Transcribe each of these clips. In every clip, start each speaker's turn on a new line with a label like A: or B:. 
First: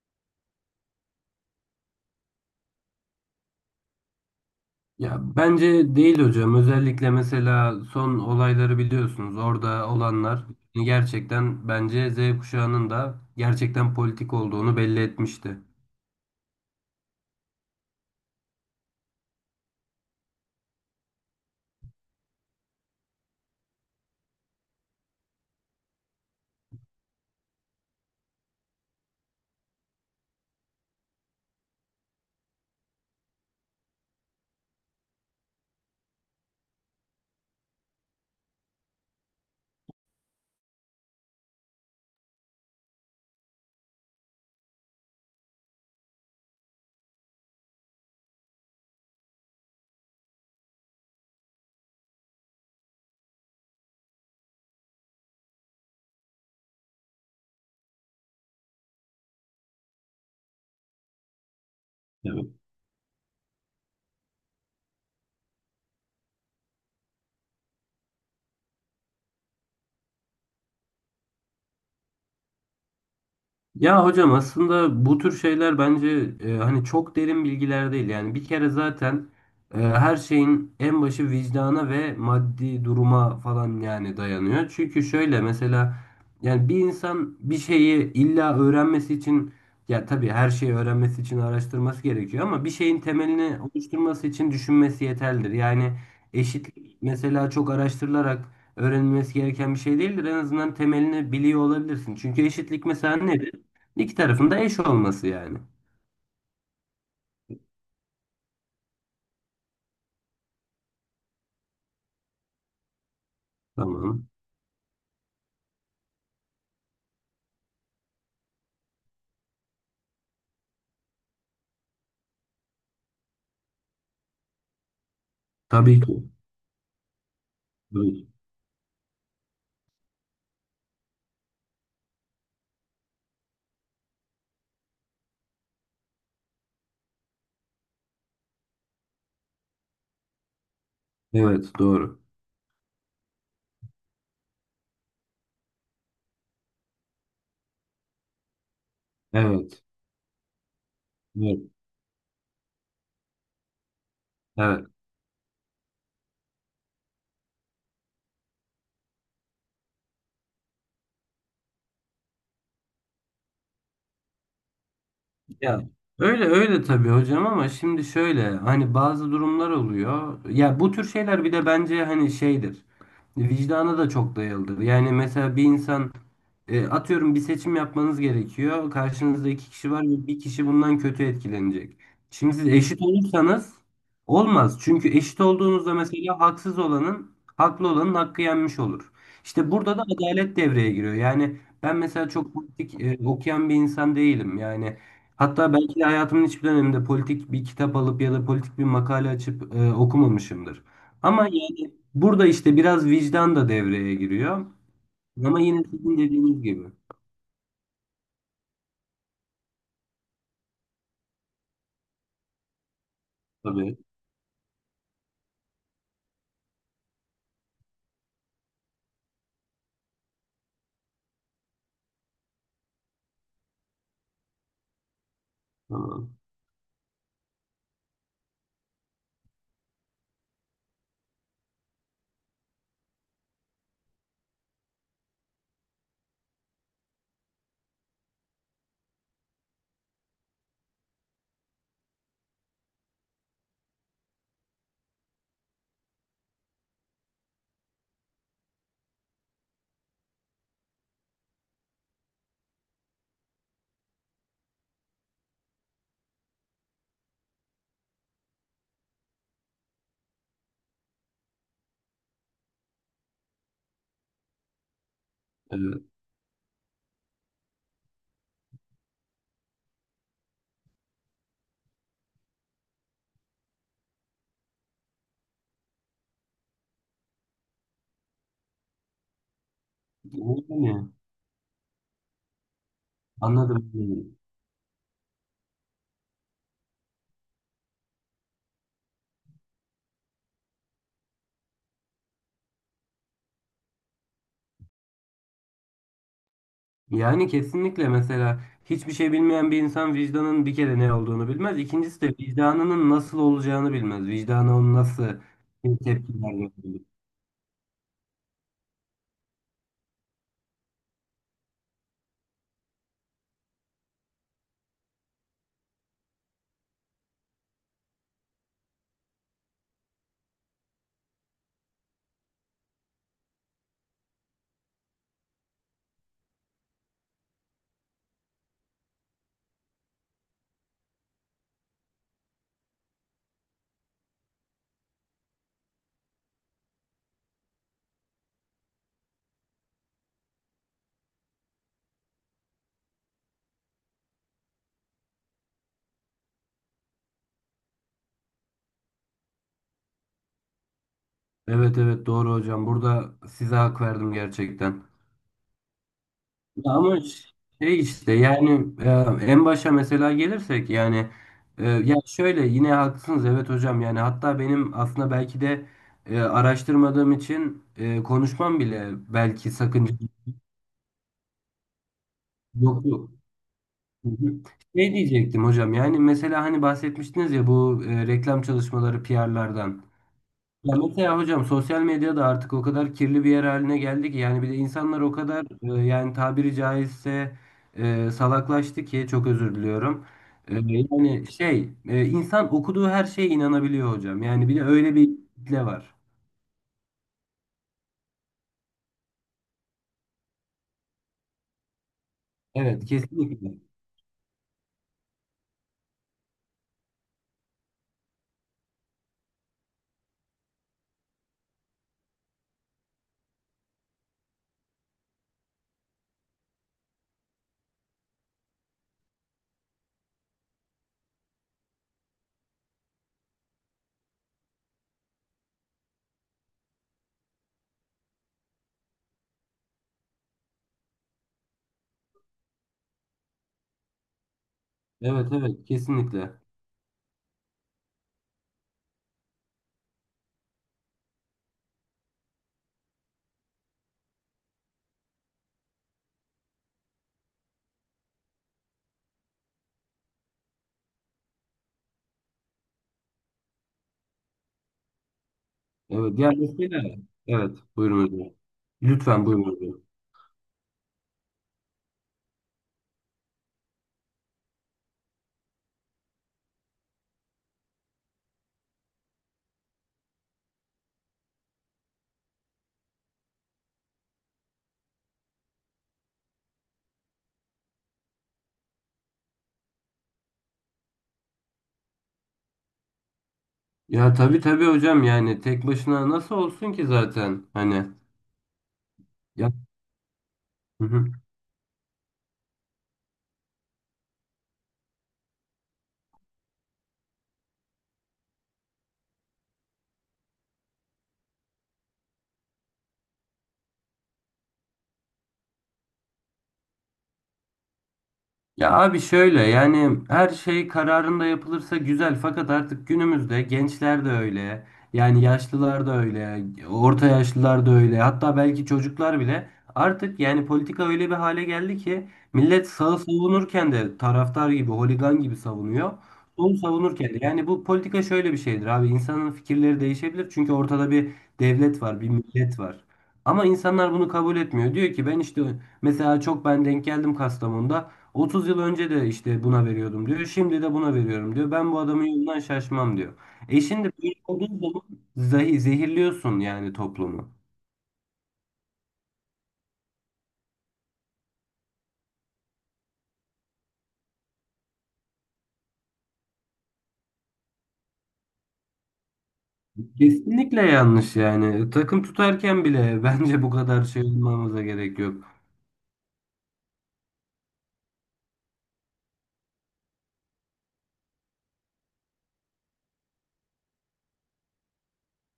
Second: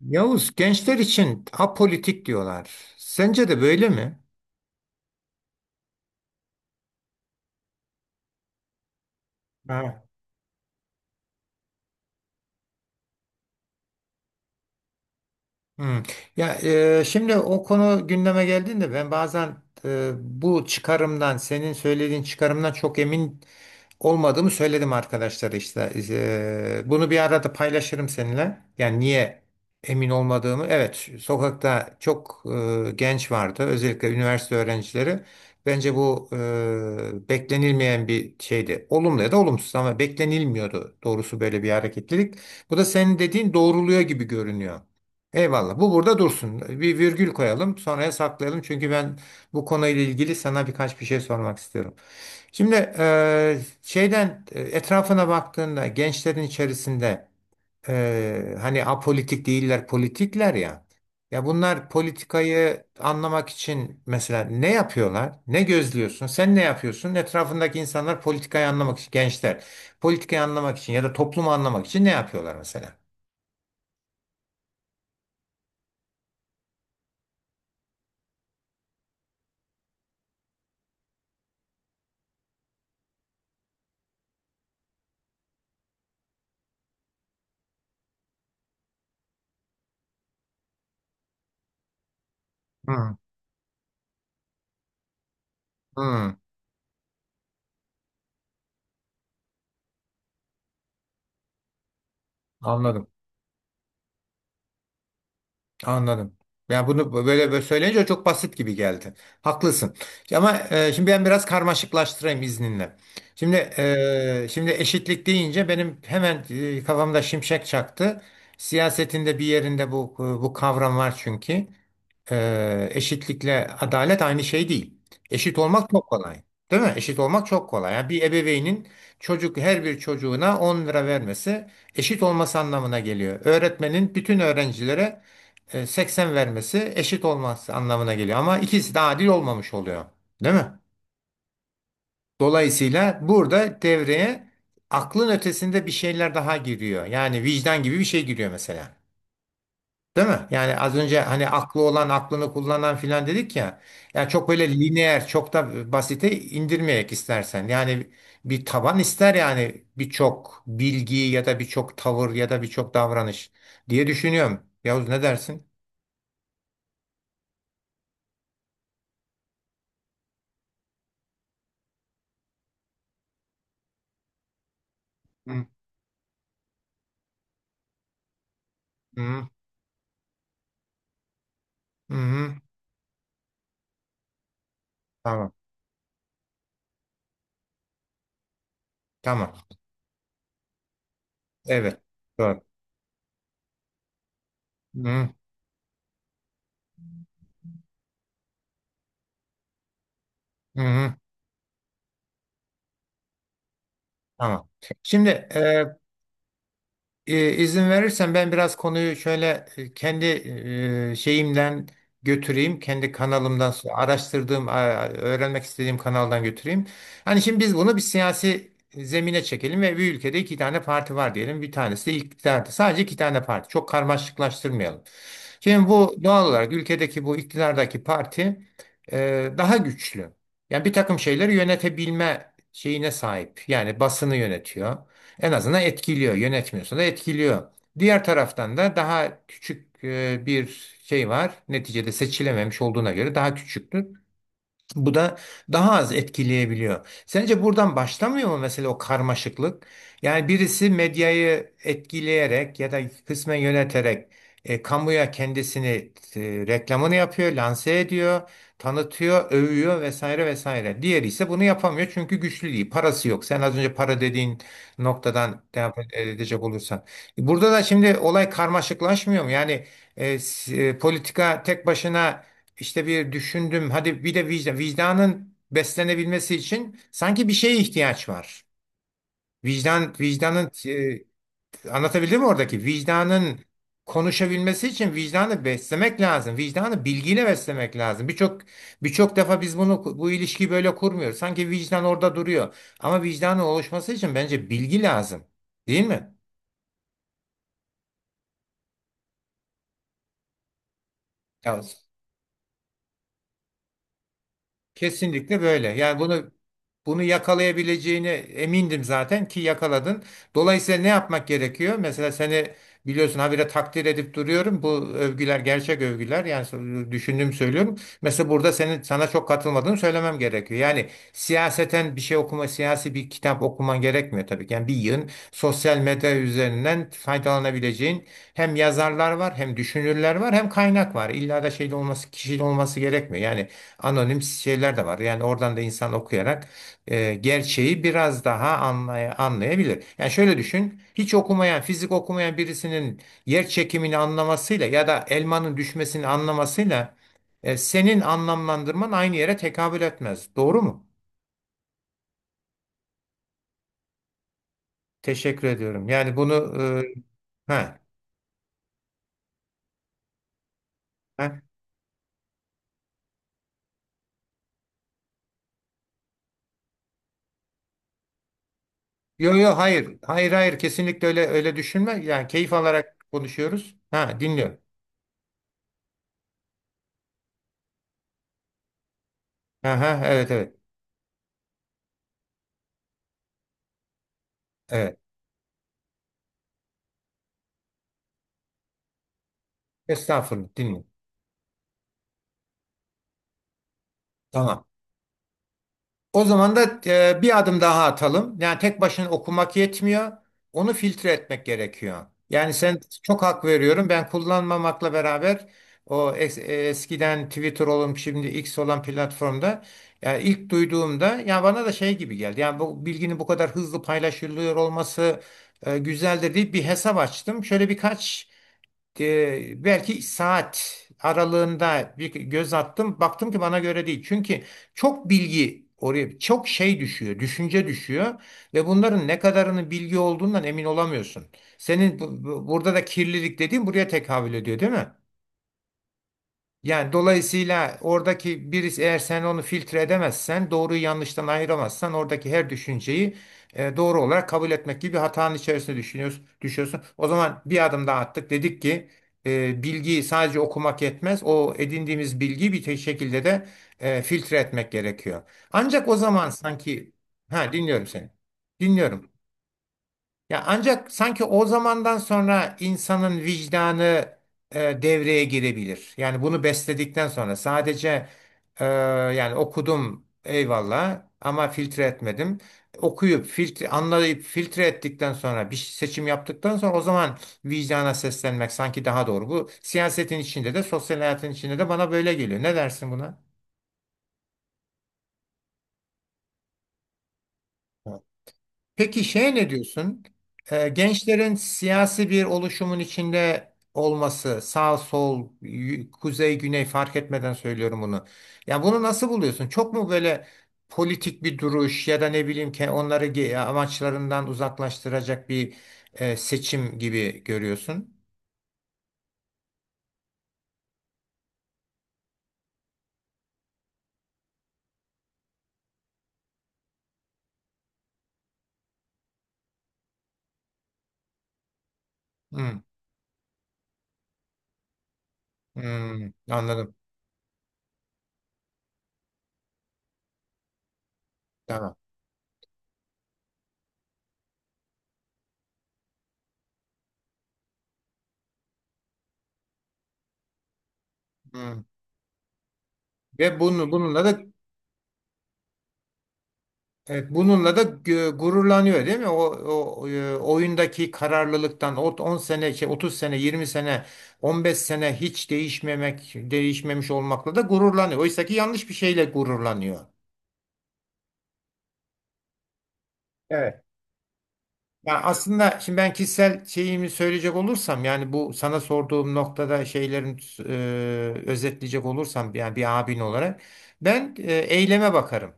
A: Yavuz, gençler için apolitik diyorlar. Sence de böyle mi?
B: Ya bence değil hocam. Özellikle mesela son olayları biliyorsunuz. Orada
A: Ha.
B: olanlar yani gerçekten bence Z kuşağının da gerçekten politik olduğunu belli etmişti.
A: Hmm. Ya şimdi o konu gündeme geldiğinde ben bazen bu çıkarımdan, senin söylediğin çıkarımdan çok emin olmadığımı söyledim arkadaşlara işte. Bunu bir arada paylaşırım seninle. Yani niye emin olmadığımı. Evet, sokakta çok genç vardı. Özellikle üniversite öğrencileri. Bence bu beklenilmeyen bir şeydi. Olumlu ya da olumsuz ama beklenilmiyordu doğrusu böyle bir hareketlilik. Bu da senin dediğin doğruluyor gibi görünüyor. Eyvallah. Bu burada dursun. Bir virgül koyalım, sonraya saklayalım. Çünkü ben bu konuyla ilgili sana birkaç bir şey sormak istiyorum. Şimdi şeyden etrafına baktığında gençlerin içerisinde hani apolitik değiller politikler ya. Ya bunlar politikayı anlamak için mesela ne yapıyorlar? Ne gözlüyorsun? Sen ne yapıyorsun? Etrafındaki insanlar politikayı anlamak için gençler politikayı anlamak için ya da toplumu anlamak için ne yapıyorlar mesela?
B: Ya hocam aslında bu tür şeyler bence hani çok derin bilgiler değil. Yani bir kere zaten her şeyin en başı vicdana ve maddi duruma falan yani dayanıyor. Çünkü şöyle mesela yani bir insan bir şeyi illa öğrenmesi için ya tabii her şeyi öğrenmesi için araştırması gerekiyor ama bir şeyin
A: Hmm.
B: temelini oluşturması için düşünmesi yeterlidir. Yani
A: Hmm,
B: eşitlik mesela çok araştırılarak öğrenilmesi gereken bir şey değildir. En azından temelini biliyor olabilirsin. Çünkü eşitlik
A: anladım.
B: mesela ne? İki tarafında eş olması yani.
A: Anladım. Yani bunu böyle, böyle söyleyince çok basit gibi geldi. Haklısın. Ama şimdi ben biraz karmaşıklaştırayım izninle. Şimdi
B: Tamam.
A: e, şimdi eşitlik deyince benim hemen kafamda şimşek çaktı. Siyasetinde bir yerinde bu kavram var çünkü. Eşitlikle adalet aynı şey değil. Eşit olmak
B: Tabii
A: çok
B: ki.
A: kolay. Değil mi? Eşit olmak çok kolay. Yani
B: Tabii
A: bir
B: ki.
A: ebeveynin her bir çocuğuna 10 lira vermesi eşit olması anlamına geliyor. Öğretmenin bütün öğrencilere 80 vermesi eşit olmaz anlamına geliyor. Ama ikisi de adil olmamış oluyor. Değil mi?
B: Evet, doğru.
A: Dolayısıyla burada devreye aklın ötesinde bir şeyler daha giriyor. Yani vicdan gibi bir şey giriyor mesela.
B: Evet.
A: Değil mi? Yani az önce hani
B: Evet.
A: aklı olan aklını kullanan filan dedik ya. Yani çok böyle
B: Evet.
A: lineer, çok da basite indirmeyerek istersen. Yani bir taban ister yani birçok bilgi ya da birçok tavır ya da birçok davranış diye düşünüyorum. Yavuz, ne dersin?
B: Ya öyle öyle tabii hocam ama şimdi şöyle hani bazı durumlar oluyor. Ya bu tür şeyler bir de bence hani şeydir. Vicdana da çok dayalıdır. Yani mesela bir
A: Hı
B: insan atıyorum bir seçim yapmanız gerekiyor.
A: hı.
B: Karşınızda iki kişi var ve bir kişi bundan kötü etkilenecek.
A: Hı hı.
B: Şimdi siz eşit olursanız olmaz. Çünkü eşit
A: Tamam.
B: olduğunuzda mesela haksız olanın haklı olanın hakkı yenmiş olur.
A: Tamam.
B: İşte burada da adalet devreye giriyor. Yani ben
A: Evet.
B: mesela çok
A: Doğru.
B: politik okuyan bir insan değilim. Yani
A: Hı
B: hatta belki de hayatımın hiçbir döneminde politik bir kitap alıp ya da politik bir makale açıp okumamışımdır.
A: hı.
B: Ama yani burada işte biraz vicdan da devreye giriyor.
A: Tamam. Şimdi
B: Ama yine
A: e,
B: sizin dediğiniz gibi.
A: izin verirsen ben biraz konuyu şöyle kendi şeyimden götüreyim. Kendi kanalımdan
B: Tabii.
A: araştırdığım, öğrenmek istediğim kanaldan götüreyim. Hani şimdi biz bunu bir siyasi zemine çekelim ve bir ülkede iki tane parti var diyelim. Bir tanesi de iktidarda. Sadece iki tane parti. Çok karmaşıklaştırmayalım. Şimdi bu
B: Tamam.
A: doğal olarak ülkedeki bu iktidardaki parti daha güçlü. Yani bir takım şeyleri yönetebilme şeyine sahip. Yani basını yönetiyor. En azından etkiliyor. Yönetmiyorsa da etkiliyor. Diğer taraftan da daha küçük bir şey var. Neticede seçilememiş olduğuna göre daha küçüktür. Bu da daha az etkileyebiliyor. Sence buradan başlamıyor mu mesela o karmaşıklık? Yani birisi medyayı etkileyerek ya da kısmen yöneterek kamuya kendisini e, reklamını yapıyor, lanse ediyor, tanıtıyor, övüyor vesaire vesaire. Diğeri ise bunu yapamıyor çünkü güçlü değil, parası yok. Sen az önce para dediğin noktadan devam
B: Evet.
A: edecek olursan. Burada da şimdi olay karmaşıklaşmıyor mu? Yani politika tek başına işte bir düşündüm. Hadi bir de vicdan, vicdanın beslenebilmesi için sanki bir şeye ihtiyaç var. Vicdan, vicdanın
B: Yani,
A: e, Anlatabildim mi oradaki? Vicdanın
B: anladım.
A: konuşabilmesi için vicdanı beslemek lazım. Vicdanı bilgiyle beslemek lazım. Birçok defa biz bunu bu ilişkiyi böyle kurmuyoruz. Sanki vicdan orada duruyor. Ama vicdanın oluşması için bence bilgi lazım. Değil mi?
B: Yani kesinlikle mesela hiçbir şey bilmeyen bir insan vicdanın bir kere ne olduğunu bilmez.
A: Evet.
B: İkincisi de vicdanının nasıl olacağını bilmez. Vicdana onu nasıl
A: Kesinlikle böyle. Yani
B: tepkiler
A: bunu
B: verdiğini.
A: bunu yakalayabileceğine emindim zaten ki yakaladın. Dolayısıyla ne yapmak gerekiyor? Mesela seni biliyorsun habire takdir edip duruyorum. Bu övgüler gerçek övgüler. Yani düşündüğümü söylüyorum. Mesela burada senin sana çok katılmadığını söylemem gerekiyor. Yani siyaseten bir şey okuma, siyasi bir kitap okuman gerekmiyor tabii ki. Yani bir yığın sosyal medya üzerinden faydalanabileceğin hem yazarlar var, hem düşünürler var, hem kaynak var. İlla da şeyde olması, kişiyle olması gerekmiyor. Yani anonim şeyler de var. Yani oradan da insan okuyarak gerçeği biraz daha anlayabilir. Yani şöyle düşün, hiç okumayan, fizik okumayan birisinin yer çekimini anlamasıyla ya da elmanın düşmesini anlamasıyla senin anlamlandırman aynı yere tekabül etmez. Doğru mu?
B: Evet evet doğru hocam. Burada size hak verdim gerçekten.
A: Teşekkür ediyorum. Yani bunu
B: Ya ama
A: ha,
B: şey işte yani en başa mesela gelirsek yani
A: ha.
B: ya şöyle yine haklısınız evet hocam yani hatta benim aslında belki de araştırmadığım için konuşmam bile
A: Yo
B: belki
A: yo,
B: sakınca
A: hayır. Hayır hayır, kesinlikle öyle öyle düşünme. Yani keyif alarak
B: yoktu.
A: konuşuyoruz.
B: Hı
A: Ha,
B: hı.
A: dinliyorum.
B: Şey diyecektim hocam yani mesela hani bahsetmiştiniz ya bu reklam çalışmaları PR'lardan.
A: Aha, evet evet.
B: Ya mesela hocam sosyal medya da artık o kadar kirli bir yer haline geldi ki yani bir de
A: Evet.
B: insanlar o kadar yani tabiri caizse salaklaştı ki çok özür diliyorum.
A: Estağfurullah, dinliyorum.
B: Yani insan okuduğu her şeye inanabiliyor hocam. Yani bir de
A: Tamam.
B: öyle bir kitle var.
A: O zaman da bir adım daha atalım. Yani tek başına okumak yetmiyor. Onu filtre etmek gerekiyor. Yani sen,
B: Evet
A: çok hak
B: kesinlikle.
A: veriyorum. Ben kullanmamakla beraber o eskiden Twitter olup şimdi X olan platformda yani ilk duyduğumda yani bana da şey gibi geldi. Yani bu bilginin bu kadar hızlı paylaşılıyor olması güzeldir deyip bir hesap açtım. Şöyle birkaç belki saat aralığında bir göz attım. Baktım ki bana göre değil. Çünkü çok bilgi oraya çok şey düşüyor, düşünce düşüyor ve bunların ne kadarının bilgi olduğundan emin olamıyorsun. Senin burada da kirlilik dediğin buraya tekabül ediyor, değil mi?
B: Evet evet kesinlikle.
A: Yani dolayısıyla oradaki birisi eğer sen onu filtre edemezsen, doğruyu yanlıştan ayıramazsan oradaki her düşünceyi doğru olarak kabul etmek gibi bir hatanın içerisine düşünüyorsun, düşüyorsun. O zaman bir adım daha attık. Dedik ki bilgiyi sadece okumak yetmez. O edindiğimiz bilgiyi bir şekilde de filtre etmek gerekiyor. Ancak o
B: Evet
A: zaman
B: yani mesela
A: sanki ha,
B: evet
A: dinliyorum
B: buyurun
A: seni.
B: hocam.
A: Dinliyorum.
B: Lütfen buyurun hocam.
A: Ya, ancak sanki o zamandan sonra insanın vicdanı devreye girebilir. Yani bunu besledikten sonra sadece e, yani okudum eyvallah ama filtre etmedim. Okuyup filtre anlayıp filtre ettikten sonra bir seçim yaptıktan sonra o zaman vicdana seslenmek sanki daha doğru. Bu siyasetin içinde de sosyal hayatın içinde de bana böyle geliyor. Ne dersin buna?
B: Ya tabii tabii hocam yani tek başına nasıl olsun ki zaten hani
A: Peki, ne
B: ya.
A: diyorsun?
B: Hı hı.
A: Gençlerin siyasi bir oluşumun içinde olması, sağ sol, kuzey güney fark etmeden söylüyorum bunu. Ya bunu nasıl buluyorsun? Çok mu böyle politik bir duruş ya da ne bileyim ki onları amaçlarından uzaklaştıracak bir seçim gibi görüyorsun?
B: Ya abi şöyle yani her şey kararında yapılırsa güzel fakat artık günümüzde gençler de öyle yani yaşlılar da öyle orta yaşlılar da öyle hatta belki çocuklar bile artık yani politika öyle bir hale geldi ki
A: Hmm,
B: millet sağı savunurken de taraftar gibi holigan gibi savunuyor
A: hmm,
B: solu
A: anladım.
B: savunurken de yani bu politika şöyle bir şeydir abi insanın fikirleri değişebilir çünkü ortada bir
A: Tamam.
B: devlet var bir millet var. Ama insanlar bunu kabul etmiyor. Diyor ki ben işte mesela çok ben denk geldim Kastamonu'da. 30 yıl önce de işte buna veriyordum diyor. Şimdi de buna veriyorum diyor.
A: Hmm.
B: Ben bu adamın yolundan şaşmam diyor.
A: Ve
B: E
A: bunu
B: şimdi
A: bununla
B: böyle
A: da.
B: olduğu zaman zehirliyorsun yani
A: Evet,
B: toplumu.
A: bununla da gururlanıyor, değil mi? O oyundaki kararlılıktan, o 10 sene, 30 sene, 20 sene, 15 sene hiç değişmemek, değişmemiş olmakla da gururlanıyor. Oysa ki yanlış bir şeyle gururlanıyor.
B: Kesinlikle yanlış yani. Takım tutarken bile bence bu
A: Evet.
B: kadar şey olmamıza gerek
A: Ya
B: yok.
A: aslında şimdi ben kişisel şeyimi söyleyecek olursam yani bu sana sorduğum noktada özetleyecek olursam yani bir abin olarak ben eyleme bakarım.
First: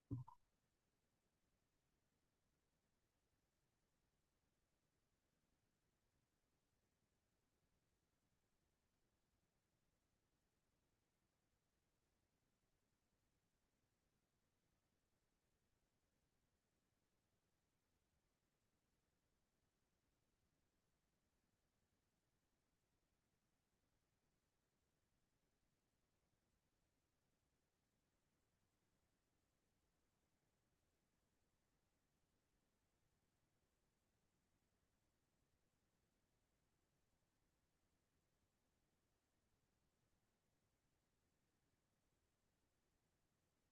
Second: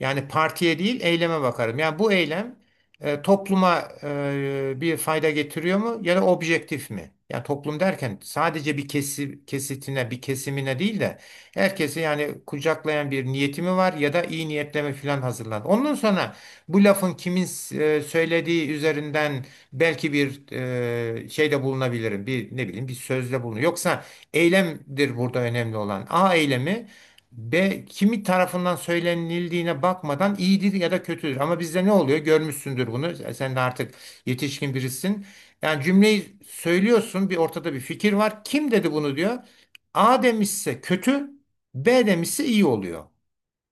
A: Yani partiye değil eyleme bakarım. Yani bu eylem topluma bir fayda getiriyor mu ya da objektif mi? Yani toplum derken sadece bir kesitine, bir kesimine değil de herkesi yani kucaklayan bir niyeti mi var ya da iyi niyetleme falan hazırlan. Ondan sonra bu lafın kimin söylediği üzerinden belki bir şeyde bulunabilirim. Bir ne bileyim bir sözde bulunur. Yoksa eylemdir burada önemli olan. A eylemi B kimi tarafından söylenildiğine bakmadan iyidir ya da kötüdür. Ama bizde ne oluyor? Görmüşsündür bunu. Sen de artık yetişkin birisin. Yani cümleyi söylüyorsun, bir ortada bir fikir var. Kim dedi bunu, diyor. A demişse kötü, B demişse iyi oluyor.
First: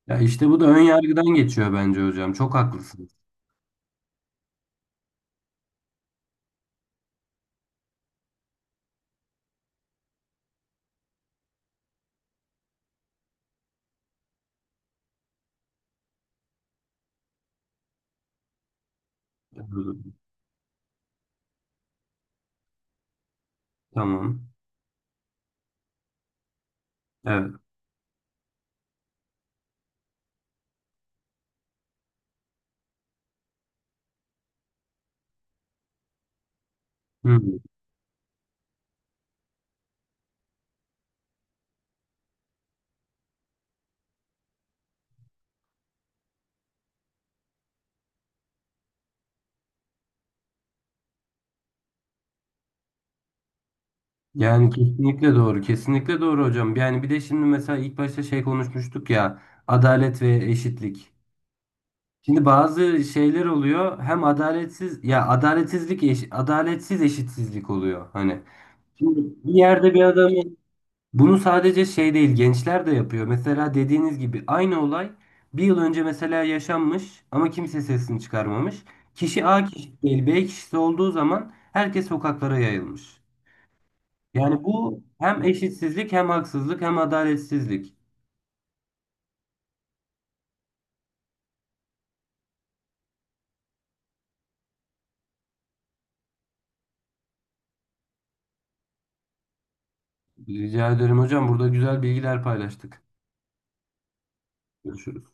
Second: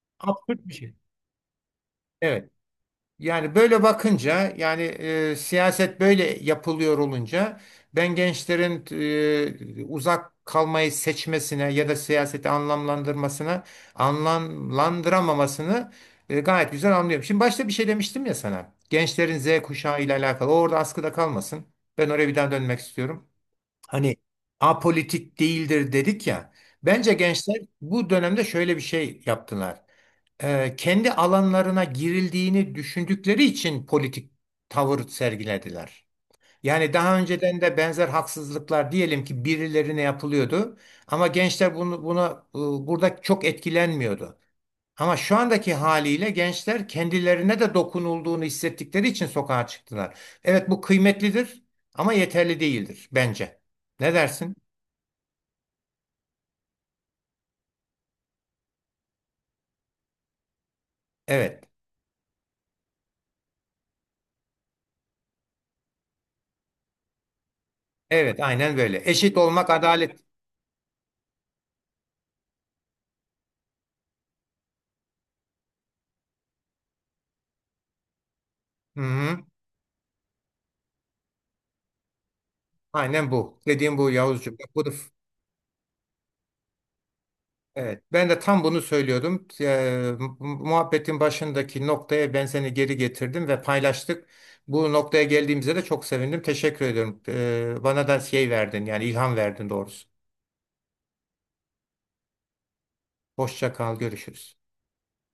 B: Ya işte bu
A: Absürt
B: da
A: bir
B: ön
A: şey.
B: yargıdan geçiyor bence hocam.
A: Evet.
B: Çok haklısınız.
A: Yani böyle bakınca yani siyaset böyle yapılıyor olunca ben gençlerin uzak kalmayı seçmesine ya da siyaseti anlamlandırmasına anlamlandıramamasını gayet güzel anlıyorum. Şimdi başta bir şey demiştim ya sana. Gençlerin Z kuşağı ile alakalı. O orada askıda kalmasın. Ben oraya bir daha dönmek istiyorum. Hani
B: Tamam.
A: apolitik değildir dedik ya. Bence
B: Evet.
A: gençler bu dönemde şöyle bir şey yaptılar, kendi alanlarına girildiğini düşündükleri için politik tavır sergilediler. Yani daha
B: Hı.
A: önceden de benzer haksızlıklar diyelim ki birilerine yapılıyordu ama gençler bunu buna burada çok etkilenmiyordu. Ama şu andaki haliyle gençler kendilerine de dokunulduğunu hissettikleri için sokağa çıktılar. Evet, bu kıymetlidir ama yeterli değildir bence. Ne dersin?
B: Yani kesinlikle doğru. Kesinlikle doğru hocam. Yani bir de şimdi mesela ilk başta şey konuşmuştuk ya. Adalet ve eşitlik.
A: Evet.
B: Şimdi bazı şeyler oluyor hem adaletsiz ya adaletsizlik adaletsiz eşitsizlik oluyor
A: Evet,
B: hani.
A: aynen böyle.
B: Şimdi
A: Eşit
B: bir
A: olmak
B: yerde bir
A: adalet.
B: adamın bunu sadece şey değil gençler de yapıyor. Mesela dediğiniz gibi aynı olay bir yıl önce mesela yaşanmış ama kimse sesini çıkarmamış.
A: Hı hı.
B: Kişi A kişisi değil B kişisi olduğu zaman herkes sokaklara yayılmış.
A: Aynen bu. Dediğim bu, Yavuzcuğum.
B: Yani
A: Bak,
B: bu hem eşitsizlik hem haksızlık hem adaletsizlik.
A: evet, ben de tam bunu söylüyordum. Muhabbetin başındaki noktaya ben seni geri getirdim ve paylaştık. Bu noktaya geldiğimize de çok sevindim. Teşekkür ediyorum. Bana da şey verdin yani ilham verdin doğrusu.
B: Rica ederim hocam burada güzel bilgiler paylaştık.
A: Hoşça kal, görüşürüz.
B: Görüşürüz.